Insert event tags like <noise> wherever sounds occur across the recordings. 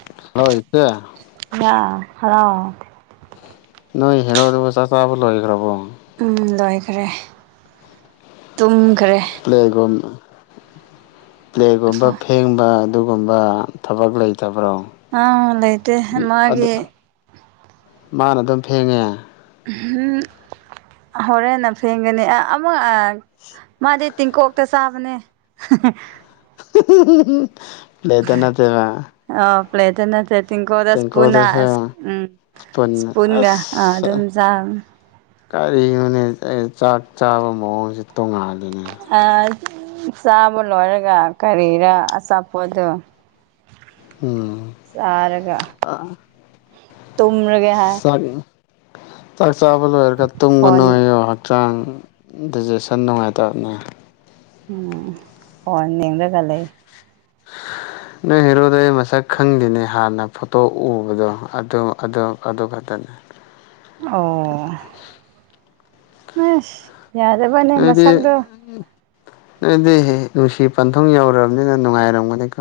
<unintelligible> ꯏꯆꯦ <unintelligible> ꯅꯣꯏ ꯍꯦꯔꯣꯗꯨꯕꯨ ꯆꯥꯛ ꯆꯕꯥ ꯂꯣꯏꯈ꯭ꯔꯕꯣ ꯎꯝ ꯂꯣꯏꯈꯔꯦ ꯇꯨꯝꯈ꯭ꯔꯦ <unintelligible> ꯄ꯭ꯂꯦꯒꯨꯝꯕ ꯐꯦꯡꯕ ꯑꯗꯨꯒꯨꯝꯕ ꯊꯕꯛ ꯂꯩꯇꯕ꯭ꯔꯣ ꯑꯥ ꯂꯩꯇꯦ ꯃꯥꯒꯤ ꯃꯥꯅ ꯑꯗꯨꯝ ꯐꯦꯡꯉꯦ ꯎꯝ ꯍꯣꯔꯦꯟꯅ ꯐꯦꯡꯒꯅꯤ ꯑꯃ ꯃꯥꯗꯤ ꯇꯤꯡꯀꯣꯛꯇ ꯆꯥꯕꯅꯦ ꯄ꯭ꯂꯦꯠꯇ ꯅꯠꯇꯦꯕ ꯑꯧ ꯄ꯭ꯂꯦꯇ ꯅꯠꯇꯦ ꯇꯦꯡꯀꯣꯠꯗ ꯁ꯭ꯄꯨꯟꯅ ꯇꯦꯡꯀꯣꯠꯗꯁꯨ ꯑꯁ ꯎꯝ ꯏꯁꯄꯨꯟ ꯁꯄꯨꯟꯒ ꯑꯥ ꯑꯗꯨꯝ ꯑꯁ ꯆꯥ ꯀꯔꯤꯅꯣꯅꯦ ꯑꯩꯅ ꯆꯥꯛ ꯆꯥꯕ ꯃꯑꯣꯡꯁꯦ ꯇꯣꯡꯉꯥꯜꯂꯤꯅꯦ ꯆꯥꯕ ꯂꯣꯏꯔꯒ ꯀꯔꯤꯔ ꯑꯆꯥꯄꯣꯠꯗꯣ <unintelligible> ꯎꯝ ꯑ ꯇꯨꯝꯔꯒꯦ ꯍꯥꯏ ꯆꯛ ꯆꯥꯛ ꯆꯥꯕ ꯂꯣꯏꯔꯒ ꯇꯨꯝꯒꯅꯨ ꯐꯣꯟ ꯍꯥꯏꯌꯣ ꯍꯛꯆꯥꯡ ꯗꯥꯏꯖꯦꯁꯟ ꯅꯨꯡꯉꯥꯏꯇꯕꯅꯦ ꯎꯝ ꯐꯣꯟ ꯌꯦꯡꯔꯒ ꯂꯩ <unintelligible> ꯅꯣꯏ ꯍꯦꯔꯣꯗꯣ ꯑꯩ ꯃꯁꯛ ꯈꯪꯗꯦꯅꯦ ꯍꯥꯟꯅ ꯐꯣꯇꯣ ꯎꯕꯗꯣ ꯑꯗꯨ ꯑꯗꯨ ꯑꯗꯨꯈꯛꯇꯅꯤ ꯑꯣ <unintelligible> ꯅꯣꯏꯗꯤ ꯃꯁꯛꯗꯣ ꯅꯣꯏꯗꯤ ꯅꯨꯡꯁꯤ ꯄꯟꯊꯨꯡ ꯌꯧꯔꯕꯅꯤꯅ ꯅꯨꯡꯉꯥꯏꯔꯝꯒꯅꯤꯀꯣ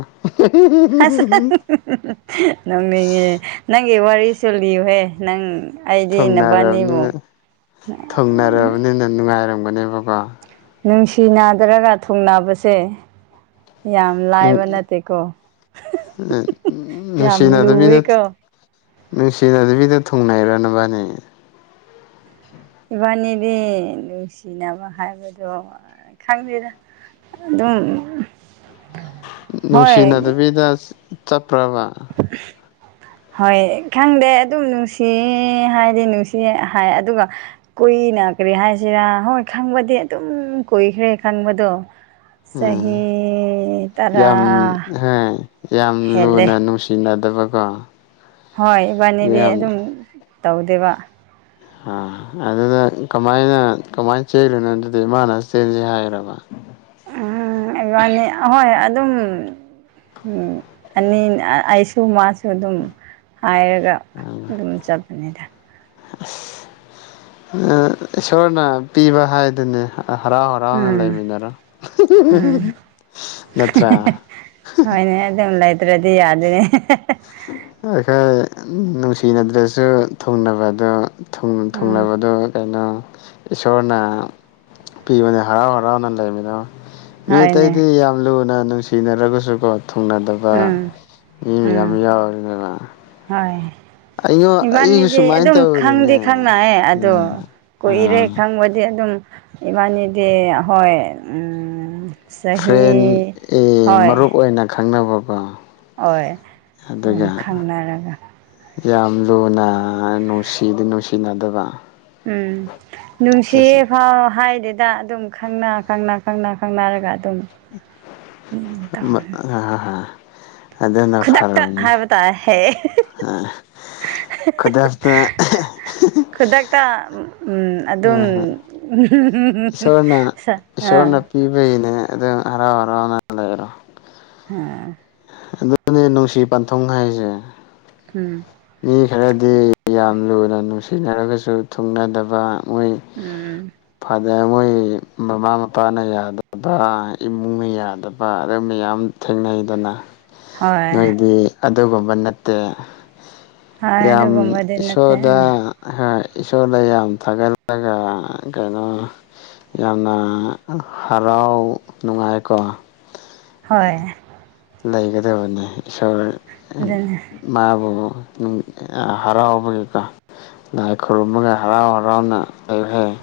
ꯍꯁ ꯍꯥ ꯍꯨꯡ ꯍꯨꯡ ꯍꯨꯡ ꯍꯨꯡ ꯅꯣꯛꯅꯤꯡꯉꯤꯍꯦ ꯅꯪꯒꯤ ꯋꯥꯔꯤꯁꯨ ꯂꯤꯌꯨꯍꯦ ꯅꯪ ꯑꯩꯗꯤ ꯊꯨꯡꯅꯔꯕꯅꯤꯅ ꯅꯕꯥꯅꯤꯕꯨ ꯊꯨꯡꯅꯔꯕꯅꯤꯅ ꯅꯨꯡꯉꯥꯏꯔꯝꯒꯅꯦꯕꯀꯣ ꯅꯨꯡꯁꯤ ꯅꯥꯗ꯭ꯔꯒ ꯊꯨꯡꯅꯕꯁꯦ ꯌꯥꯝ ꯂꯥꯏꯕ ꯅꯠꯇꯦꯀꯣ <unintelligible> ꯌꯥꯝ ꯅꯨꯡꯁꯤꯅꯗꯕꯤꯗ ꯂꯨꯋꯤꯀꯣ ꯅꯨꯡꯁꯤꯅꯗꯕꯤꯗ ꯊꯣꯡꯅꯩꯔꯥ ꯅꯕꯥꯅꯤꯛ ꯏꯕꯥꯅꯤꯗꯤ ꯅꯨꯡꯁꯤꯅꯕ ꯍꯥꯏꯕꯗꯣ ꯈꯪꯗꯦꯗ ꯑꯗꯨꯝ ꯍꯣꯏ ꯅꯨꯡꯁꯤꯅꯗꯕꯤꯗ ꯆꯠꯄ꯭ꯔꯕ ꯍꯣꯏ ꯈꯪꯗꯦ ꯑꯗꯨꯝ ꯅꯨꯡꯁꯤ ꯍꯥꯏꯗꯤ ꯅꯨꯡꯁꯤ ꯍꯥꯏ ꯑꯗꯨꯒ ꯀꯨꯏꯅ ꯀꯔꯤ ꯍꯥꯏꯁꯤꯔꯥ ꯍꯣꯏ ꯈꯪꯕꯗꯤ ꯑꯗꯨꯝ ꯀꯨꯏꯈ꯭ꯔꯦ ꯈꯪꯕꯗꯣ ꯆꯍꯤ ꯎꯝ ꯇꯔꯥ ꯌꯥꯝ ꯍꯣꯏ ꯌꯥꯝ ꯍꯦꯜꯂꯦ ꯂꯨꯅ ꯅꯨꯡꯁꯤꯅꯗꯕꯀꯣ ꯍꯣꯏ ꯏꯕꯥꯅꯤꯗꯤ ꯌꯥꯝ ꯑꯗꯨꯝ ꯇꯧꯗꯦꯕ ꯑꯥ ꯑꯗꯨꯗ ꯀꯃꯥꯏꯅ ꯀꯃꯥꯏꯅ ꯆꯦꯜꯂꯤꯅꯣ ꯑꯗꯨꯗꯤ ꯃꯥꯅ ꯆꯦꯟꯁꯤ ꯍꯥꯏꯔꯥꯕ ꯎꯝ ꯏꯕꯥꯅꯤ ꯑꯍꯣꯏ ꯑꯗꯨꯝ ꯎꯝ ꯑꯅꯤ ꯑꯩꯁꯨ ꯃꯥꯁꯨ ꯑꯗꯨꯝ ꯍꯥꯏꯔꯒ ꯑꯗꯨꯝ ꯆꯠꯄꯅꯤꯗ ꯑꯁ ꯏꯁꯣꯔꯅ ꯄꯤꯕ ꯍꯥꯏꯗꯨꯅꯦ ꯍꯔꯥꯎ ꯍꯔꯥꯎꯅ ꯎꯝ ꯂꯩꯃꯤꯟꯅꯔꯣ ꯎꯝ <unintelligible> ꯅꯠꯇ꯭ꯔꯥ ꯍꯣꯏꯅꯦ ꯑꯗꯨꯝ ꯂꯩꯇ꯭ꯔꯗꯤ ꯌꯥꯗꯣꯏꯅꯦ ꯍꯦ ꯍꯦ ꯍꯦ <unintelligible> ꯅꯨꯡꯁꯤꯅꯗ꯭ꯔꯁꯨ ꯊꯨꯡꯅꯕꯗꯣ ꯊꯨꯡ ꯎꯝ ꯊꯨꯡꯅꯕꯗꯣ ꯀꯩꯅꯣ ꯏꯁꯣꯔꯅ ꯄꯤꯕꯅꯦ ꯍꯔꯥꯎ ꯍꯔꯥꯎꯅ ꯂꯩꯃꯤꯟꯅꯧ ꯃꯤ ꯑꯇꯩꯗꯤ ꯍꯣꯏꯅꯦ ꯌꯥꯝ ꯂꯨꯅ ꯅꯨꯡꯁꯤꯅꯔꯒꯁꯨ ꯀꯣ ꯊꯨꯡꯅꯗꯕ ꯎꯝ ꯃꯤ ꯃꯌꯥꯝ ꯎꯝ ꯌꯥꯎꯔꯤꯅꯦꯕ ꯍꯣꯏ ꯑꯩꯉꯣ ꯑꯩꯁꯨ ꯏꯕꯥꯅꯤꯗꯤ ꯁꯨꯃꯥꯏꯅ ꯑꯗꯨꯝ ꯈꯪꯗꯤ ꯇꯧꯔꯤꯅꯦ ꯈꯪꯅꯩ ꯑꯗꯣ ꯎꯝ ꯀꯨꯏꯔꯦ ꯑꯥ ꯈꯪꯕꯗꯤ ꯑꯗꯨꯝ ꯏꯕꯥꯅꯤꯗꯤ ꯍꯣꯏ ꯎꯝ ꯐ꯭ꯔꯦꯟ ꯆꯍꯤ ꯑꯦ ꯍꯣꯏ ꯃꯔꯨꯞ ꯑꯣꯏꯅ ꯈꯪꯅꯕꯀꯣ ꯍꯣꯏ ꯌꯥꯝ ꯑꯗꯨꯒ ꯈꯪꯅꯔꯒ ꯌꯥꯝ ꯂꯨꯅ ꯅꯨꯡꯁꯤꯗꯤ ꯅꯨꯡꯁꯤꯅꯗꯕ ꯎꯝ ꯅꯨꯡꯁꯤꯌꯦ ꯆꯠꯁꯦ ꯐꯥꯎ ꯍꯥꯏꯗꯦꯗ ꯑꯗꯨꯝ ꯈꯪꯅ ꯈꯪꯅ ꯈꯪꯅ ꯈꯪꯅꯔꯒ ꯑꯗꯨꯝ ꯇꯧꯋꯦ ꯑ ꯍꯥ ꯍꯥ ꯑꯗꯨꯅ ꯐꯔꯕꯅꯦ ꯍꯥꯏꯕ ꯇꯥꯔꯦ ꯍꯦ ꯑ ꯈꯨꯗꯛꯇ ꯑꯦꯍꯦ ꯍꯦ ꯍꯦ ꯈꯨꯗꯛꯇ ꯎꯝ ꯑꯗꯨꯝ ꯎꯝ ꯍꯨꯝ ꯍꯨꯝ ꯍꯨꯝ ꯄꯤꯕꯩꯅꯦ ꯑꯗꯨ ꯍꯔꯥꯎ ꯍꯔꯥꯎꯅ ꯂꯩꯔꯣ ꯍꯥꯥ ꯑꯗꯨꯅꯦ ꯅꯨꯡꯁꯤ ꯄꯟꯊꯨꯡ ꯍꯥꯏꯁꯦ ꯎꯝ ꯃꯤ ꯈꯔꯗꯤ ꯌꯥꯝ ꯂꯨꯅ ꯅꯨꯡꯁꯤꯅꯔꯒꯁꯨ ꯊꯨꯡꯅꯗꯕ ꯃꯣꯏ ꯎꯝ ꯐꯥ ꯑꯗꯩ ꯃꯣꯏ ꯃꯃꯥ ꯃꯄꯥꯅ ꯌꯥꯗꯕ ꯏꯃꯨꯡꯅ ꯌꯥꯗꯕ ꯑꯗꯩ ꯃꯌꯥꯝ ꯊꯦꯡꯅꯩꯗꯅ ꯍꯣꯏ ꯅꯣꯏꯗꯤ ꯑꯗꯨꯒꯨꯝꯕ ꯅꯠꯇꯦ ꯍꯣꯏ ꯌꯥꯝ ꯑꯗꯨꯒꯨꯝꯕꯗꯤ ꯅꯠꯇꯦ ꯏꯁꯣꯔꯗ ꯎꯝ ꯍꯣꯏ ꯏꯁꯣꯔꯗ ꯌꯥꯝ ꯊꯥꯒꯠꯂꯒ ꯀꯩꯅꯣ ꯌꯥꯝꯅ ꯍꯔꯥꯎ ꯅꯨꯡꯉꯥꯏꯀꯣ ꯍꯣꯏ ꯂꯩꯒꯗꯕꯅꯤ ꯏꯁꯣꯔ ꯑꯗꯨꯅꯦ ꯃꯥꯕꯨ ꯅꯨꯡ ꯑꯥ ꯍꯔꯥꯎꯕꯒꯤꯀꯣ ꯂꯥꯏ ꯈꯨꯔꯨꯝꯃꯒ ꯍꯔꯥꯎ ꯍꯔꯥꯎꯅ ꯂꯩꯈꯔ‌ꯦ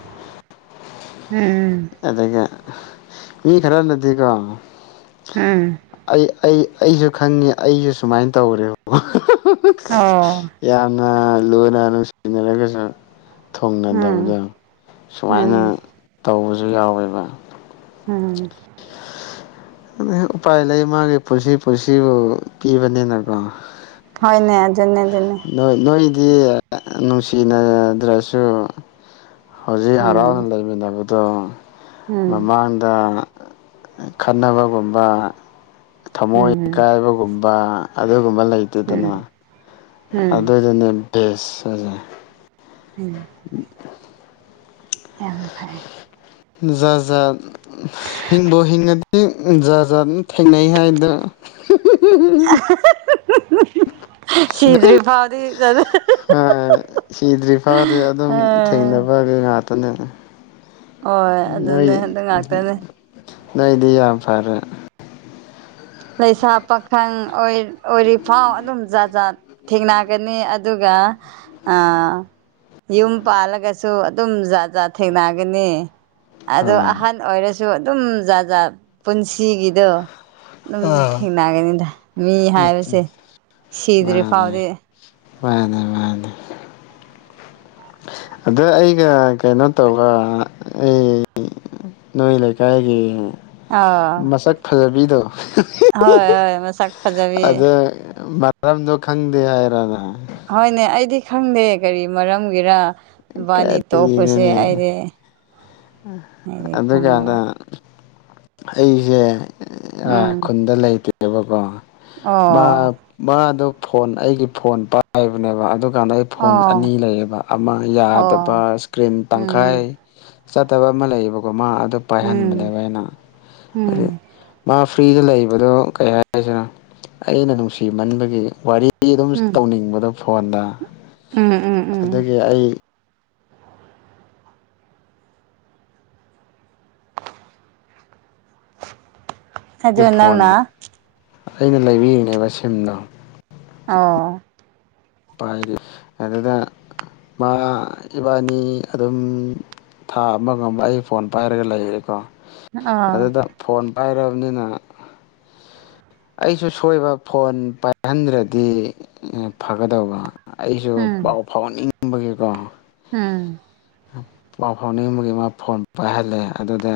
ꯎꯝ ꯎꯝ ꯑꯗꯨꯒ ꯃꯤ ꯈꯔꯅꯗꯤꯀꯣ ꯎꯝ ꯑꯩ ꯑꯩ ꯑꯩꯁꯨ ꯈꯪꯉꯤ ꯑꯩꯁꯨ ꯁꯨꯃꯥꯏꯅ ꯇꯧꯔꯦ ꯑꯣ ꯌꯥꯝꯅ ꯂꯨꯅ ꯅꯨꯡ ꯁꯤꯅꯔꯒꯁꯨ ꯎꯝ ꯊꯣꯡꯅꯗꯕꯗꫭ ꯁꯨꯃꯥꯏꯅ ꯎꯝ ꯇꯧꯕꯁꯨ ꯌꯥꯎꯋꯦꯕ ꯎꯝ ꯎꯄꯥꯏ ꯂꯩ ꯃꯥꯒꯤ ꯄꯨꯟꯁꯤ ꯄꯨꯟꯁꯤꯕꯨ ꯄꯤꯕꯅꯤꯅꯀꯣ ꯍꫭꯏꯅꯦ ꯑꯗꯨꯅ‌ꯦ ꯑꯗꯨꯅ‌ꯦ ꯅꯣꯏ ꯅꯣꯏꯗꯤ ꯅꯨꯡꯁꯤꯅꯗ꯭ꯔꯁꯨ ꯍꯧꯖꯤꯛ ꯍꯔꯥꯎꯅ ꯎꯝ ꯂꯩꯃꯤꯟꯅꯕꯗꯣ ꯎꯝ ꯃꯃꯥꯡꯗ ꯈꯠꯅꯕꯒꯨꯝꯕ ꯊꯃꯣꯏ ꯎꯝ ꯏꯀꯥꯏꯕꯒꯨꯝꯕ ꯑꯗꯨꯒꯨꯝꯕ ꯂꯩꯇ‌ꯦꯗꯅ ꯎꯝ ꯎꯝ ꯑꯗꯨꯗꯨꯅ‌ꯦ ꯕꯦꯁ ꯍꯥꯏꯁꯦ ꯎꯝ ꯎꯝ <unintelligible> ꯌꯥꯝ ꯐꯩ ꯖꯥ ꯖꯥꯠ ꯍꯤꯡꯕ ꯍꯤꯡꯉꯗꯤ ꯖꯥ ꯖꯥꯠ ꯊꯦꯡꯅꯩ ꯍꯥꯏꯕꯗꯨ ꯁꯤꯗꯔꯤ ꯐꯥꯎꯗꯤ ꯁꯤꯗ꯭ꯔꯤ ꯐꯥꯎꯗꯤ ꯑꯗꯨꯝ ꯎꯝ ꯊꯦꯡꯅꯕꯒꯤ ꯉꯥꯛꯇꯅꯦ ꯍꯣꯏ ꯅꯣꯏ ꯑꯗꯨꯅꯦ ꯑꯗꯨ ꯉꯥꯛꯇꯅꯦ ꯅꯣꯏꯗꯤ ꯌꯥꯝ ꯐꯔꯦ ꯂꯩꯁꯥ ꯄꯥꯈꯪ ꯑꯣꯏꯔꯤꯐꯥꯎ ꯑꯗꯨꯝ ꯖꯥꯠ ꯖꯥꯠ ꯊꯦꯡꯅꯒꯅꯤ ꯑꯗꯨꯒ ꯑꯥ ꯌꯨꯝ ꯄꯥꯜꯂꯒꯁꯨ ꯑꯗꯨꯝ ꯖꯥꯠ ꯖꯥꯠ ꯊꯦꯡꯅꯒꯅꯤ ꯑꯗꯣ ꯍꯣꯏ ꯑꯍꯟ ꯑꯣꯏꯔꯁꯨ ꯑꯗꯨꯝ ꯖꯥ ꯖꯥꯠ ꯄꯨꯟꯁꯤꯒꯤꯗꯣ ꯑꯗꯨꯝ ꯑꯥ ꯊꯦꯡꯅꯒꯅꯤꯗ ꯃꯤ ꯍꯥꯏꯕꯁꯦ ꯁꯤꯗ꯭ꯔꯤ ꯃꯥꯅꯦ ꯐꯥꯎꯗꯤ ꯃꯥꯅꯦ ꯃꯥꯅꯦ ꯑꯗꯨ ꯑꯩꯒ ꯀꯩꯅꯣ ꯇꯧꯕ ꯃꯤ ꯅꯣꯏ ꯂꯩ ꯀꯥꯏꯒꯤ ꯑꯥ ꯍꯣꯏ ꯍꯣꯏ ꯃꯁꯛ ꯐꯖꯕꯤ ꯑꯗꯨ ꯃꯔꯝꯗꯣ ꯈꯪꯗꯦ ꯍꯥꯏꯔ ꯅꯪ ꯍꯣꯏꯅꯦ ꯑꯩꯗꯤ ꯈꯪꯗꯦ ꯀꯔꯤ ꯃꯔꯝꯒꯤꯔ ꯅꯕꯥꯅꯤ ꯇꯣꯛꯄꯁꯦ ꯀꯔꯤꯅꯣꯅꯦ ꯑꯩꯗꯤ ꯑꯩꯗꯤ ꯈꯪꯗꯕ ꯑꯗꯨꯀꯥꯟꯗ ꯑꯩꯁꯦ ꯑꯥ ꯎꯝ ꯈꯨꯟꯗ ꯂꯩꯇꯦꯕꯀꯣ ꯃꯥ ꯑꯣ ꯃꯥꯗꫭ ꯐꯣꯟ ꯑꯩꯒꯤ ꯐꯣꯟ ꯄꯥꯏꯕꯅꯦꯕ ꯑꯗꯨ ꯑꯗꯨ ꯀꯥꯟꯗ ꯑꯩ ꯐꯣꯟ ꯑꯣ ꯑꯅꯤ ꯂꯩꯌꯦꯕ ꯑꯃ ꯌꯥꯗꯕ ꯑꯣ ꯏꯁꯀ꯭ꯔꯤꯟ ꯇꯪꯈꯥꯏ ꯎꯝ ꯆꯠꯇꯕ ꯑꯃ ꯂꯩꯌꯦꯕꯀꯣ ꯃꯥ ꯑꯗꯨ ꯎꯝ ꯄꯥꯏꯍꯟꯕꯅꯦꯕ ꯑꯩꯅ ꯎꯝ ꯍꯥꯏꯗꯤ ꯃꯥ ꯐ꯭ꯔꯤꯗ ꯂꯩꯕꯗꯣ ꯀꯩ ꯍꯥꯏꯁꯤꯔꯤ ꯑꯩꯅ ꯅꯨꯡꯁꯤꯃꯟꯕꯒꯤ ꯋꯥꯔꯤ ꯋꯔꯤ ꯑꯗꯨꯝ ꯎꯝ ꯇꯧꯅꯤꯡꯕꯗ ꯐꯣꯟꯗ ꯎꯝ ꯎꯝ ꯎꯝ ꯑꯗꯨꯒꯤ ꯑꯩ ꯑꯗꯨ ꯐꯣꯟ ꯅꯪꯅ ꯑꯩꯅ ꯂꯩꯕꯤꯔꯤꯅꯦꯕ ꯁꯤꯝꯗꯣ ꯑꯣ ꯄꯥꯏꯔꯤ ꯑꯗꯨꯅ ꯃꯥ ꯏꯕꯥꯅꯤ ꯑꯗꯨꯝ ꯊꯥ ꯑꯃꯒꯨꯝꯕ ꯑꯩ ꯐꯣꯟ ꯄꯥꯏꯔꯒ ꯂꯩꯈꯔꯦꯀꯣ ꯑ ꯑꯗꯨꯗ ꯐꯣꯟ ꯄꯥꯏꯔ ꯕꯅꯤꯅ ꯑꯩꯁꯨ ꯁꯣꯏꯕ ꯐꯣꯟ ꯄꯥꯏꯍꯟꯗ꯭ꯔꯗꯤ ꯀꯗꯧꯕ ꯑꯩꯁꯨ ꯎꯝ ꯄꯥꯎ ꯐꯥꯎꯍꯟꯅꯤꯡꯕꯒꯤꯀꯣ ꯎꯝ ꯄꯥꯎ ꯐꯥꯎꯅꯤꯡꯕꯒꯤ ꯑꯃ ꯐꯣꯟ ꯄꯥꯏꯍꯜꯂꯦ ꯑꯗꯨꯗ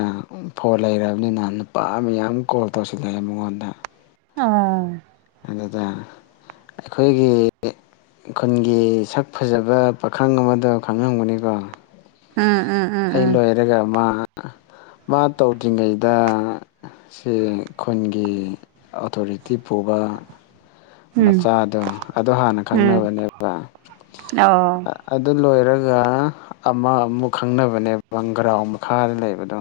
ꯐꯣꯟ ꯂꯩꯔꯕꯅꯤꯅ ꯅꯨꯄꯥ ꯃꯥꯌꯥꯝ ꯀꯣꯜ ꯇꯧꯁꯤꯜꯂꯛꯑꯦ ꯃꯉꯣꯟꯗ ꯑꯥ ꯑꯗꯨꯗ ꯑꯩꯈꯣꯏꯒꯤ ꯈꯨꯟꯒꯤ ꯁꯛ ꯐꯖꯕ ꯄꯥꯈꯪ ꯑꯃꯗꯣ ꯈꯪꯍꯝꯒꯅꯤꯀꯣ ꯎꯝ ꯎꯝ ꯎꯝ ꯑꯩ ꯂꯣꯏꯔꯒ ꯃꯥ ꯃꯥ ꯇꯧꯗ꯭ꯔꯤꯉꯩꯗ ꯁꯤ ꯈꯨꯟꯒꯤ ꯑꯣꯊꯣꯔꯤꯇꯤ ꯄꯨꯕ ꯎꯝ ꯃꯆꯥꯗꯣ ꯑꯗꯣ ꯍꯥꯟꯅ ꯎꯝ ꯎꯝ ꯈꯪꯅꯕꯅꯦꯕ ꯑꯣ ꯑꯗꯨ ꯂꯣꯏꯔꯒ ꯑꯃ ꯑꯃꯨꯛ ꯈꯪꯅꯕꯅꯦꯕ ꯒ꯭ꯔꯥꯎ ꯃꯈꯥꯗ ꯂꯩꯕꯗꯣ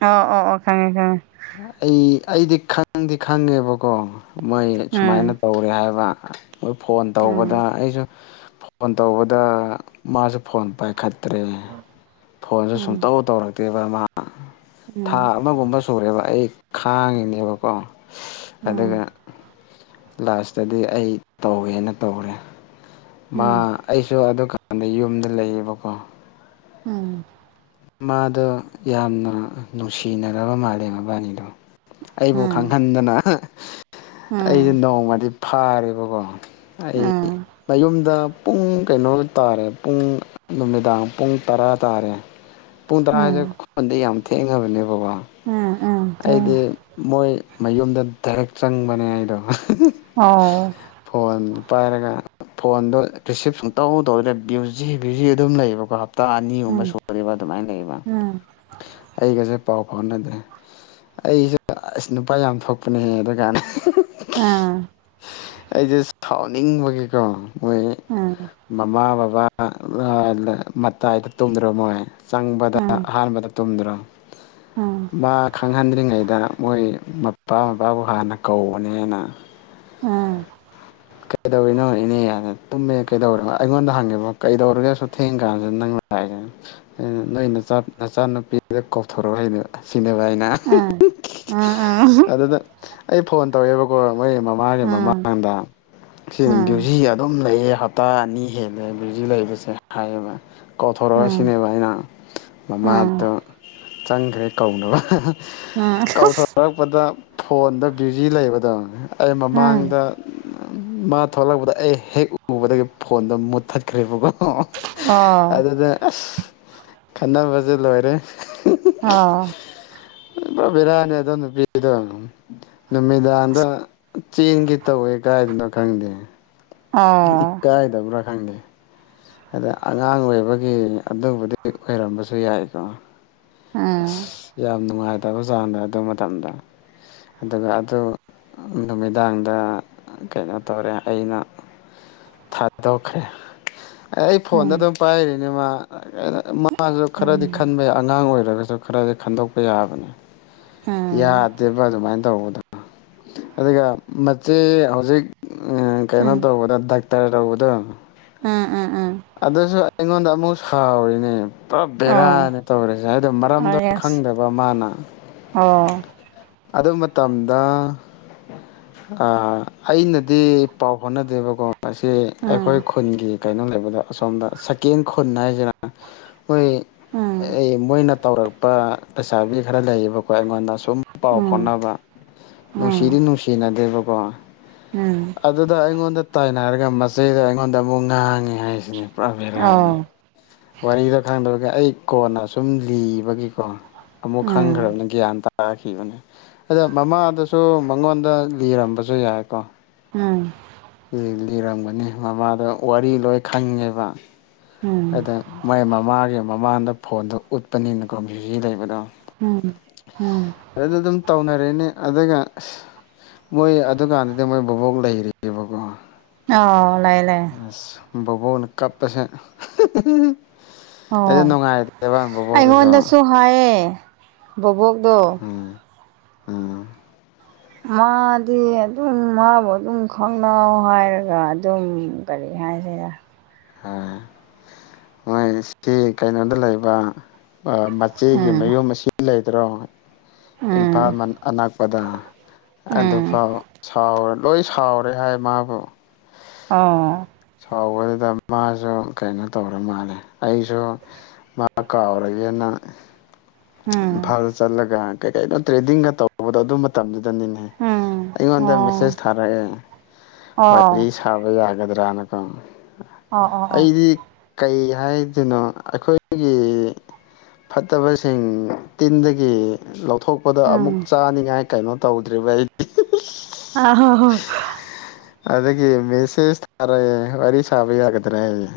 ꯑꯣ ꯑꯣ ꯑꯣ ꯈꯪꯉꯦ ꯈꯉꯦ ꯑꯩ ꯑꯩꯗꯤ ꯈꯪꯗꯤ ꯈꯪꯉꯦꯕꯀꯣ ꯃꯣꯏ ꯁꯨꯃꯥꯏꯅ ꯈꯪꯉꯦ ꯇꯧꯔꯦ ꯍꯥꯏꯕ ꯃꯣꯏ ꯐꯣꯟ ꯇꯧꯕꯗ ꯎꯝ ꯑꯩꯁꯨ ꯐꯣꯟ ꯇꯧꯕꯗ ꯃꯥꯁꯨ ꯐꯣꯟ ꯄꯥꯏꯈꯠ ꯇꯔ꯭ꯦ ꯐꯣꯟꯁꯨ ꯎꯝ ꯁꯨꯡꯇꯧ ꯇꯧꯔꯛꯇꯦꯕ ꯃꯥ ꯎꯝ ꯊꯥ ꯎꯝ ꯑꯃꯒꯨꯝꯕ ꯁꯨꯔꯦꯕ ꯑꯩ ꯈꯥꯡꯉꯤꯅꯦꯕꯀꯣ ꯑꯗꯨꯒ ꯂꯥꯁꯇꯗꯤ ꯑꯩ ꯇꯧꯋꯦꯅ ꯇꯧꯔꯦ ꯃꯥ ꯎꯝ ꯎꯝ ꯑꯩꯁꯨ ꯑꯗꯨꯀꯥꯟꯗ ꯌꯨꯝꯗ ꯂꯩꯌꯦꯕꯀꯣ ꯎꯝ ꯃꯥꯗꯣ ꯌꯥꯝꯅ ꯅꯨꯡꯁꯤꯅꯔꯕ ꯃꯥꯂꯦ ꯃꯕꯥꯅꯤꯗꯣ ꯑꯩꯕꯨ ꯎꯝ ꯎꯝ ꯎꯝ ꯎꯝ ꯈꯪꯍꯟꯗꯅ ꯑꯩꯁꯦ ꯅꯣꯡꯃꯗꯤ ꯐꯥꯔꯦꯕꯀꯣ ꯑꯩ ꯃꯌꯨꯝꯗ ꯄꯨꯡ ꯀꯩꯅꯣ ꯇꯥꯔꯦ ꯄꯨꯡ ꯅꯨꯃꯤꯗꯥꯡ ꯄꯨꯡ ꯇꯔꯥ ꯇꯥꯔꯦ ꯄꯨꯡ ꯇꯔꯥ ꯍꯥꯏꯁꯦ ꯈꯨꯟꯗ ꯌꯥꯝ ꯊꯦꯡꯉꯅꯕꯅꯦ ꯒꯣ ꯑꯩꯗꯤ ꯃꯣꯏ ꯃꯌꯨꯝꯗ ꯗꯥꯏꯔꯦꯛ ꯆꯪꯕꯅꯦ ꯑꯩꯗꯣ ꯑꯣ ꯐꯣꯟꯗꯨ ꯄꯥꯏꯔꯒ ꯐꯣꯟꯗꯣ ꯔꯤꯁꯤꯞ ꯁꯨꯡꯇꯧ ꯇꯧꯗꯦ ꯚꯌꯨꯖꯤ ꯚ꯭ꯌꯨꯖꯤ ꯑꯗꯨꯝ ꯂꯩꯌꯦꯕꯀꯣ ꯍꯇꯥ ꯑꯅꯤꯒꯨꯝꯕ ꯁꯨꯔꯤꯕ ꯑꯗꯨꯃꯥꯏꯅ ꯂꯩꯕ ꯑꯩꯒꯁꯦ ꯄꯥꯎ ꯐꯥꯎꯅꯗ꯭ꯔꯦ ꯑꯩꯁꯨ ꯑꯁ ꯅꯨꯄꯥ ꯌꯥꯝ ꯊꯣꯛꯄꯅꯦꯍ ꯑꯗꯨ ꯀꯥꯟꯅ ꯎꯝ ꯑꯩꯁꯦ ꯁꯥꯎꯅꯤꯡꯕꯒꯤꯀꯣ ꯃꯣꯏ ꯎꯝ ꯃꯃꯥ ꯕꯕꯥ ꯃꯇꯥꯏꯗ ꯇꯨꯝꯗ꯭ꯔꯣ ꯃꯣꯏ ꯆꯪꯕꯗ ꯑꯍꯥꯟꯕꯗ ꯇꯨꯝꯗ꯭ꯔꯣ ꯎꯝ ꯃꯥ ꯈꯪꯍꯟꯗ꯭ꯔꯤꯉꯩꯗ ꯃꯣꯏ ꯃꯄꯥ ꯃꯄꯥꯕꯨ ꯍꯥꯟꯅ ꯀꯧꯕꯅꯦꯅ ꯎꯝ ꯀꯩꯗꯧꯔꯤꯅꯣ ꯏꯅꯦꯗ ꯇꯨꯝꯃꯦ ꯀꯩꯗꯧꯔꯅꯣ ꯑꯩꯉꯣꯟꯗ ꯍꯪꯉꯦꯕꯣ ꯀꯩꯗꯧꯔꯒꯦꯁꯨ ꯊꯦꯡ ꯀꯥꯟꯁꯤꯗ ꯅꯪꯁꯤꯅ ꯅꯣꯏꯆꯥ ꯅꯆꯥꯅꯨꯄꯤꯗ ꯀꯥꯎꯊꯣꯔꯛꯑꯣ ꯍꯥꯏꯅꯦꯕ ꯁꯤꯅꯦꯕ ꯑꯩꯅ ꯑ ꯎ ꯑ ꯑꯗꯨꯗ ꯑꯩ ꯐꯣꯟ ꯇꯧꯋꯦꯕꯀꯣ ꯃꯣꯏꯒꯤ ꯃꯃꯥꯡꯒꯤ ꯃꯃꯥꯡꯗ ꯁꯤ ꯕ꯭ꯌꯨꯖꯤ ꯑꯗꯨꯝ ꯂꯩꯌꯦ ꯍꯞꯇꯥ ꯑꯅꯤ ꯍꯦꯜꯂꯦ ꯕ꯭ꯌꯨꯖꯤ ꯂꯩꯕꯁꯦ ꯍꯥꯏꯌꯦꯕ ꯀꯧꯊꯣꯔꯛ ꯑꯣ ꯁꯤꯅꯦꯕ ꯑꯩꯅ ꯃꯃꯥꯗ ꯆꯪꯈ꯭ꯔꯦ ꯀꯧꯅꯕ ꯑꯁ ꯀꯧꯊꯣꯔꯛꯄꯗ ꯐꯣꯟꯗ ꯕꯤꯖꯤ ꯂꯩꯕꯗꯣ ꯑꯩ ꯎꯝ ꯃꯃꯥꯡꯗ ꯃꯥ ꯊꯣꯛꯂꯛꯄꯗ ꯑꯩ ꯍꯦꯛ ꯎꯕꯗꯒꯤ ꯐꯣꯟꯗꯣ ꯃꯨꯠꯊꯠꯈ꯭ꯔꯦꯕꯀꯣ ꯑꯣ ꯑꯗꯨꯗ ꯑꯁ ꯈꯟꯅꯕꯁꯦ ꯂꯣꯏꯔꯦ ꯑꯣ ꯏ ꯕꯤꯔꯌꯥꯅꯤ ꯑꯗ ꯅꯨꯃꯤꯗꯥꯡꯗ ꯆꯦꯟꯒꯤ ꯇꯧꯋꯦ ꯀꯥꯏꯗꯅꯣ ꯈꯪꯗꯦ ꯑꯣ ꯏꯀꯥꯏꯗꯕ꯭ꯔꯥ ꯈꯪꯗꯦ ꯑꯗ ꯑꯉꯥꯡ ꯑꯣꯏꯕꯒꯤ ꯑꯗꯨꯕꯨꯗꯤ ꯑꯣꯏꯔꯝꯕꯁꯨ ꯌꯥꯏꯀꯣ ꯑꯁ ꯎꯝ ꯌꯥꯝ ꯅꯨꯡꯉꯥꯏꯇꯕ ꯆꯥꯡꯗ ꯑꯗꯨ ꯃꯇꯝꯗ ꯑꯗꯨꯒ ꯑꯗꯨ ꯅꯨꯃꯤꯗꯥꯡꯗ ꯀꯩꯅꯣ ꯇꯧꯔꯦ ꯑꯩꯅ ꯊꯥꯗꯈꯦ ꯑꯦ ꯑꯩ ꯐꯣꯟꯗ ꯎꯝ ꯑꯗꯨꯝ ꯄꯥꯏꯔꯤꯅꯦ ꯃꯥ ꯃꯥꯁꯨ ꯎꯝ ꯈꯔꯗꯤ ꯎꯝ ꯈꯟꯕ ꯌꯥ ꯑꯉꯥꯡ ꯑꯣꯏꯔꯒꯁꯨ ꯑꯗꯨ ꯈꯔꯗꯤ ꯈꯟꯗꯣꯛꯄ ꯌꯥꯕꯅꯦ ꯌꯥꯗꯦꯕ ꯑꯗꯨꯃꯥꯏꯅ ꯇꯧꯕꯗꯣ ꯑꯗꯨꯒ ꯃꯦ ꯍꯧꯖꯤꯛ ꯀꯩꯅꯣ ꯇꯧꯕꯗ ꯇꯔꯧꯕꯗꯣ ꯎꯥ ꯎ ꯎ ꯑꯗꯨꯁꯨ ꯑꯩꯉꯣꯟꯗ ꯑꯃꯨꯛ ꯁꯥꯎꯔꯤꯅꯦ ꯄꯨꯂꯞ ꯑꯣ ꯕꯦꯔꯥꯅꯤ ꯇꯧꯔꯤꯁꯦ ꯍꯥꯏꯗꯣ ꯑꯣ ꯃꯔꯝꯗꯣ ꯌꯦꯁ ꯈꯪꯗꯕ ꯃꯥꯅ ꯑꯣ ꯑꯗꯨ ꯃꯇꯝꯗ ꯑꯥ ꯑꯩꯅꯗꯤ ꯄꯥꯎ ꯍꯣꯠꯅꯗꯦꯕꯀꯣ ꯃꯁꯤ ꯑꯩꯈꯣꯏ ꯎꯝ ꯈꯨꯟꯒꯤ ꯀꯩꯅꯣ ꯂꯩꯕꯗ ꯑꯁꯣꯝꯗ ꯁꯀꯦꯟ ꯈꯨꯟ ꯍꯥꯏꯁꯤꯔ ꯃꯣꯏ ꯎꯝ ꯃꯣꯏꯅ ꯇꯧꯔꯛꯄ ꯂꯩꯩꯁꯥꯕꯤ ꯈꯔ ꯂꯩꯌꯦꯕꯀꯣ ꯑꯩꯉꯣꯟꯗꯨꯝ ꯁꯨꯝ ꯄꯥꯎ ꯎꯝ ꯈꯣꯠꯅꯕ ꯅꯨꯡꯁꯤꯗꯤ ꯎꯝ ꯅꯨꯡꯁꯤꯅꯗꯦꯕꯀꯣ ꯎꯝ ꯑꯗꯨꯗ ꯑꯩꯉꯣꯟꯗ ꯇꯥꯏꯅꯔꯒ ꯃꯆꯩꯗ ꯑꯩꯉꯣꯟꯗ ꯑꯃꯨꯛ ꯉꯥꯡꯉꯤ ꯍꯥꯏꯁꯤꯅꯦ ꯑꯣ ꯄ꯭ꯔꯥꯚꯦꯔꯥꯅꯦ ꯎꯝ ꯋꯥꯔꯤꯗ ꯈꯪꯗꯕꯒꯤ ꯑꯩ ꯀꯣꯟꯅ ꯁꯨꯝ ꯂꯤꯕꯒꯤꯀꯣ ꯑꯃꯨꯛ ꯎꯝ ꯈꯪꯈ꯭ꯔꯕꯅꯤ ꯎꯝ ꯒ꯭ꯌꯥꯟ ꯇꯥꯈꯤꯕꯅꯦ ꯑꯗ ꯃꯃꯥꯗꯁꯨ ꯑꯗꯨ ꯃꯉꯣꯟꯗ ꯂꯤꯔꯝꯕꯁꯨ ꯌꯥꯏꯀꯣ ꯎꯝ ꯂꯤꯔꯝꯒꯅꯤ ꯃꯃꯥꯗ ꯋꯥꯔꯤ ꯂꯣꯏ ꯈꯪꯉꯦꯕ ꯑꯗ ꯎꯝ ꯃꯣꯏ ꯃꯃꯥꯒꯤ ꯃꯃꯥꯡꯗ ꯐꯣꯟꯗꯣ ꯎꯠꯄꯅꯤꯅ ꯀꯣꯁꯤꯖꯤ ꯂꯩꯕꯗꯣ ꯎꯝ ꯑꯗꯨꯗ ꯑꯗꯨꯝ ꯇꯧꯅꯔꯛꯅꯤ ꯑꯗꯨꯒ ꯃꯣꯏ ꯑꯗꯨꯀꯥꯟꯗꯨꯗꯤ ꯃꯣꯏ ꯕꯣꯛ ꯂꯩꯔꯤ ꯌꯦꯕꯒ ꯑꯣ ꯂꯩ ꯂꯩ ꯑꯁ ꯕꯕꯣꯛꯅ ꯀꯞꯄꯁꯦ ꯑꯩꯁꯨ ꯅꯨꯡꯉꯥꯏꯗꯦꯕ ꯄꯨꯕꯣꯛꯗꯨꯁꯨ ꯍꯥꯏꯥꯏ ꯕꯕꯣꯛꯗꯣ ꯎꯝ ꯎꯝ ꯃꯥꯗꯤ ꯑꯗꯨꯝ ꯃꯥꯕꯨ ꯑꯗꯨꯝ ꯈꯪꯅꯧ ꯍꯥꯏꯔꯒ ꯑꯗꯨꯝ ꯀꯔꯤ ꯍꯥꯏꯁꯤꯔ ꯍꯣꯏ ꯃꯣꯏ ꯁꯤ ꯀꯩꯅꯣꯗ ꯂꯩꯕ ꯏꯆꯦꯒꯤ ꯎꯝ ꯃꯌꯨꯝ ꯑꯁꯤ ꯂꯩꯗ꯭ꯔꯣ ꯏꯝꯐꯥꯜ ꯎꯝ ꯑꯅꯛꯄꯗ ꯎꯝ ꯑꯗꯨꯐꯥꯎ ꯁꯥꯎ ꯂꯣꯏ ꯁꯥꯎꯔꯦ ꯍꯥꯏ ꯃꯥꯕꯨ ꯑꯥ ꯁꯥꯎꯕꯗꯨꯗ ꯃꯥꯁꯨ ꯀꯩꯅꯣ ꯇꯧꯔ ꯃꯥꯜꯂꯦ ꯑꯩꯁꯨ ꯃꯥ ꯀꯥꯎꯔꯒꯦꯅ ꯎꯝ ꯏꯝꯐꯥꯜꯗ ꯆꯠꯂꯒ ꯀꯩ ꯀꯩꯅꯣ ꯇ꯭ꯔꯦꯗꯤꯡꯒ ꯇꯧꯕꯗꯣ ꯑꯗꯨ ꯃꯇꯝꯗꯨꯗꯅꯤꯅꯦ ꯎꯝ ꯑꯩꯉꯣꯟꯗ ꯑꯣ ꯃꯦꯁꯦꯁ ꯊꯥꯔꯛꯑꯦ ꯋꯥꯔꯤ ꯑꯣ ꯁꯥꯕ ꯌꯥꯒꯗ꯭ꯔꯥꯅ ꯑꯣ ꯑꯣ ꯑꯣ ꯑꯩꯗꯤ ꯀꯩ ꯍꯥꯏꯗꯣꯏꯅꯣ ꯑꯩꯈꯣꯏꯒꯤ ꯐꯠꯇꯕꯁꯤꯡ ꯇꯤꯟꯗꯒꯤ ꯂꯧ ꯊꯣꯛꯄꯗ ꯑꯃꯨꯛ ꯎꯝ ꯆꯥꯅꯤꯡꯉꯥꯏ ꯀꯩꯅꯣ ꯇꯧꯗ꯭ꯔꯤꯕ ꯑꯩ <inaudible> ꯑꯗꯒꯤ ꯃꯦꯁꯦꯁ ꯊꯥꯔꯛꯑꯦ ꯋꯥꯔꯤ ꯁꯥꯕ ꯌꯥꯒꯗ꯭ꯔꯥ ꯍꯥꯏꯌꯦ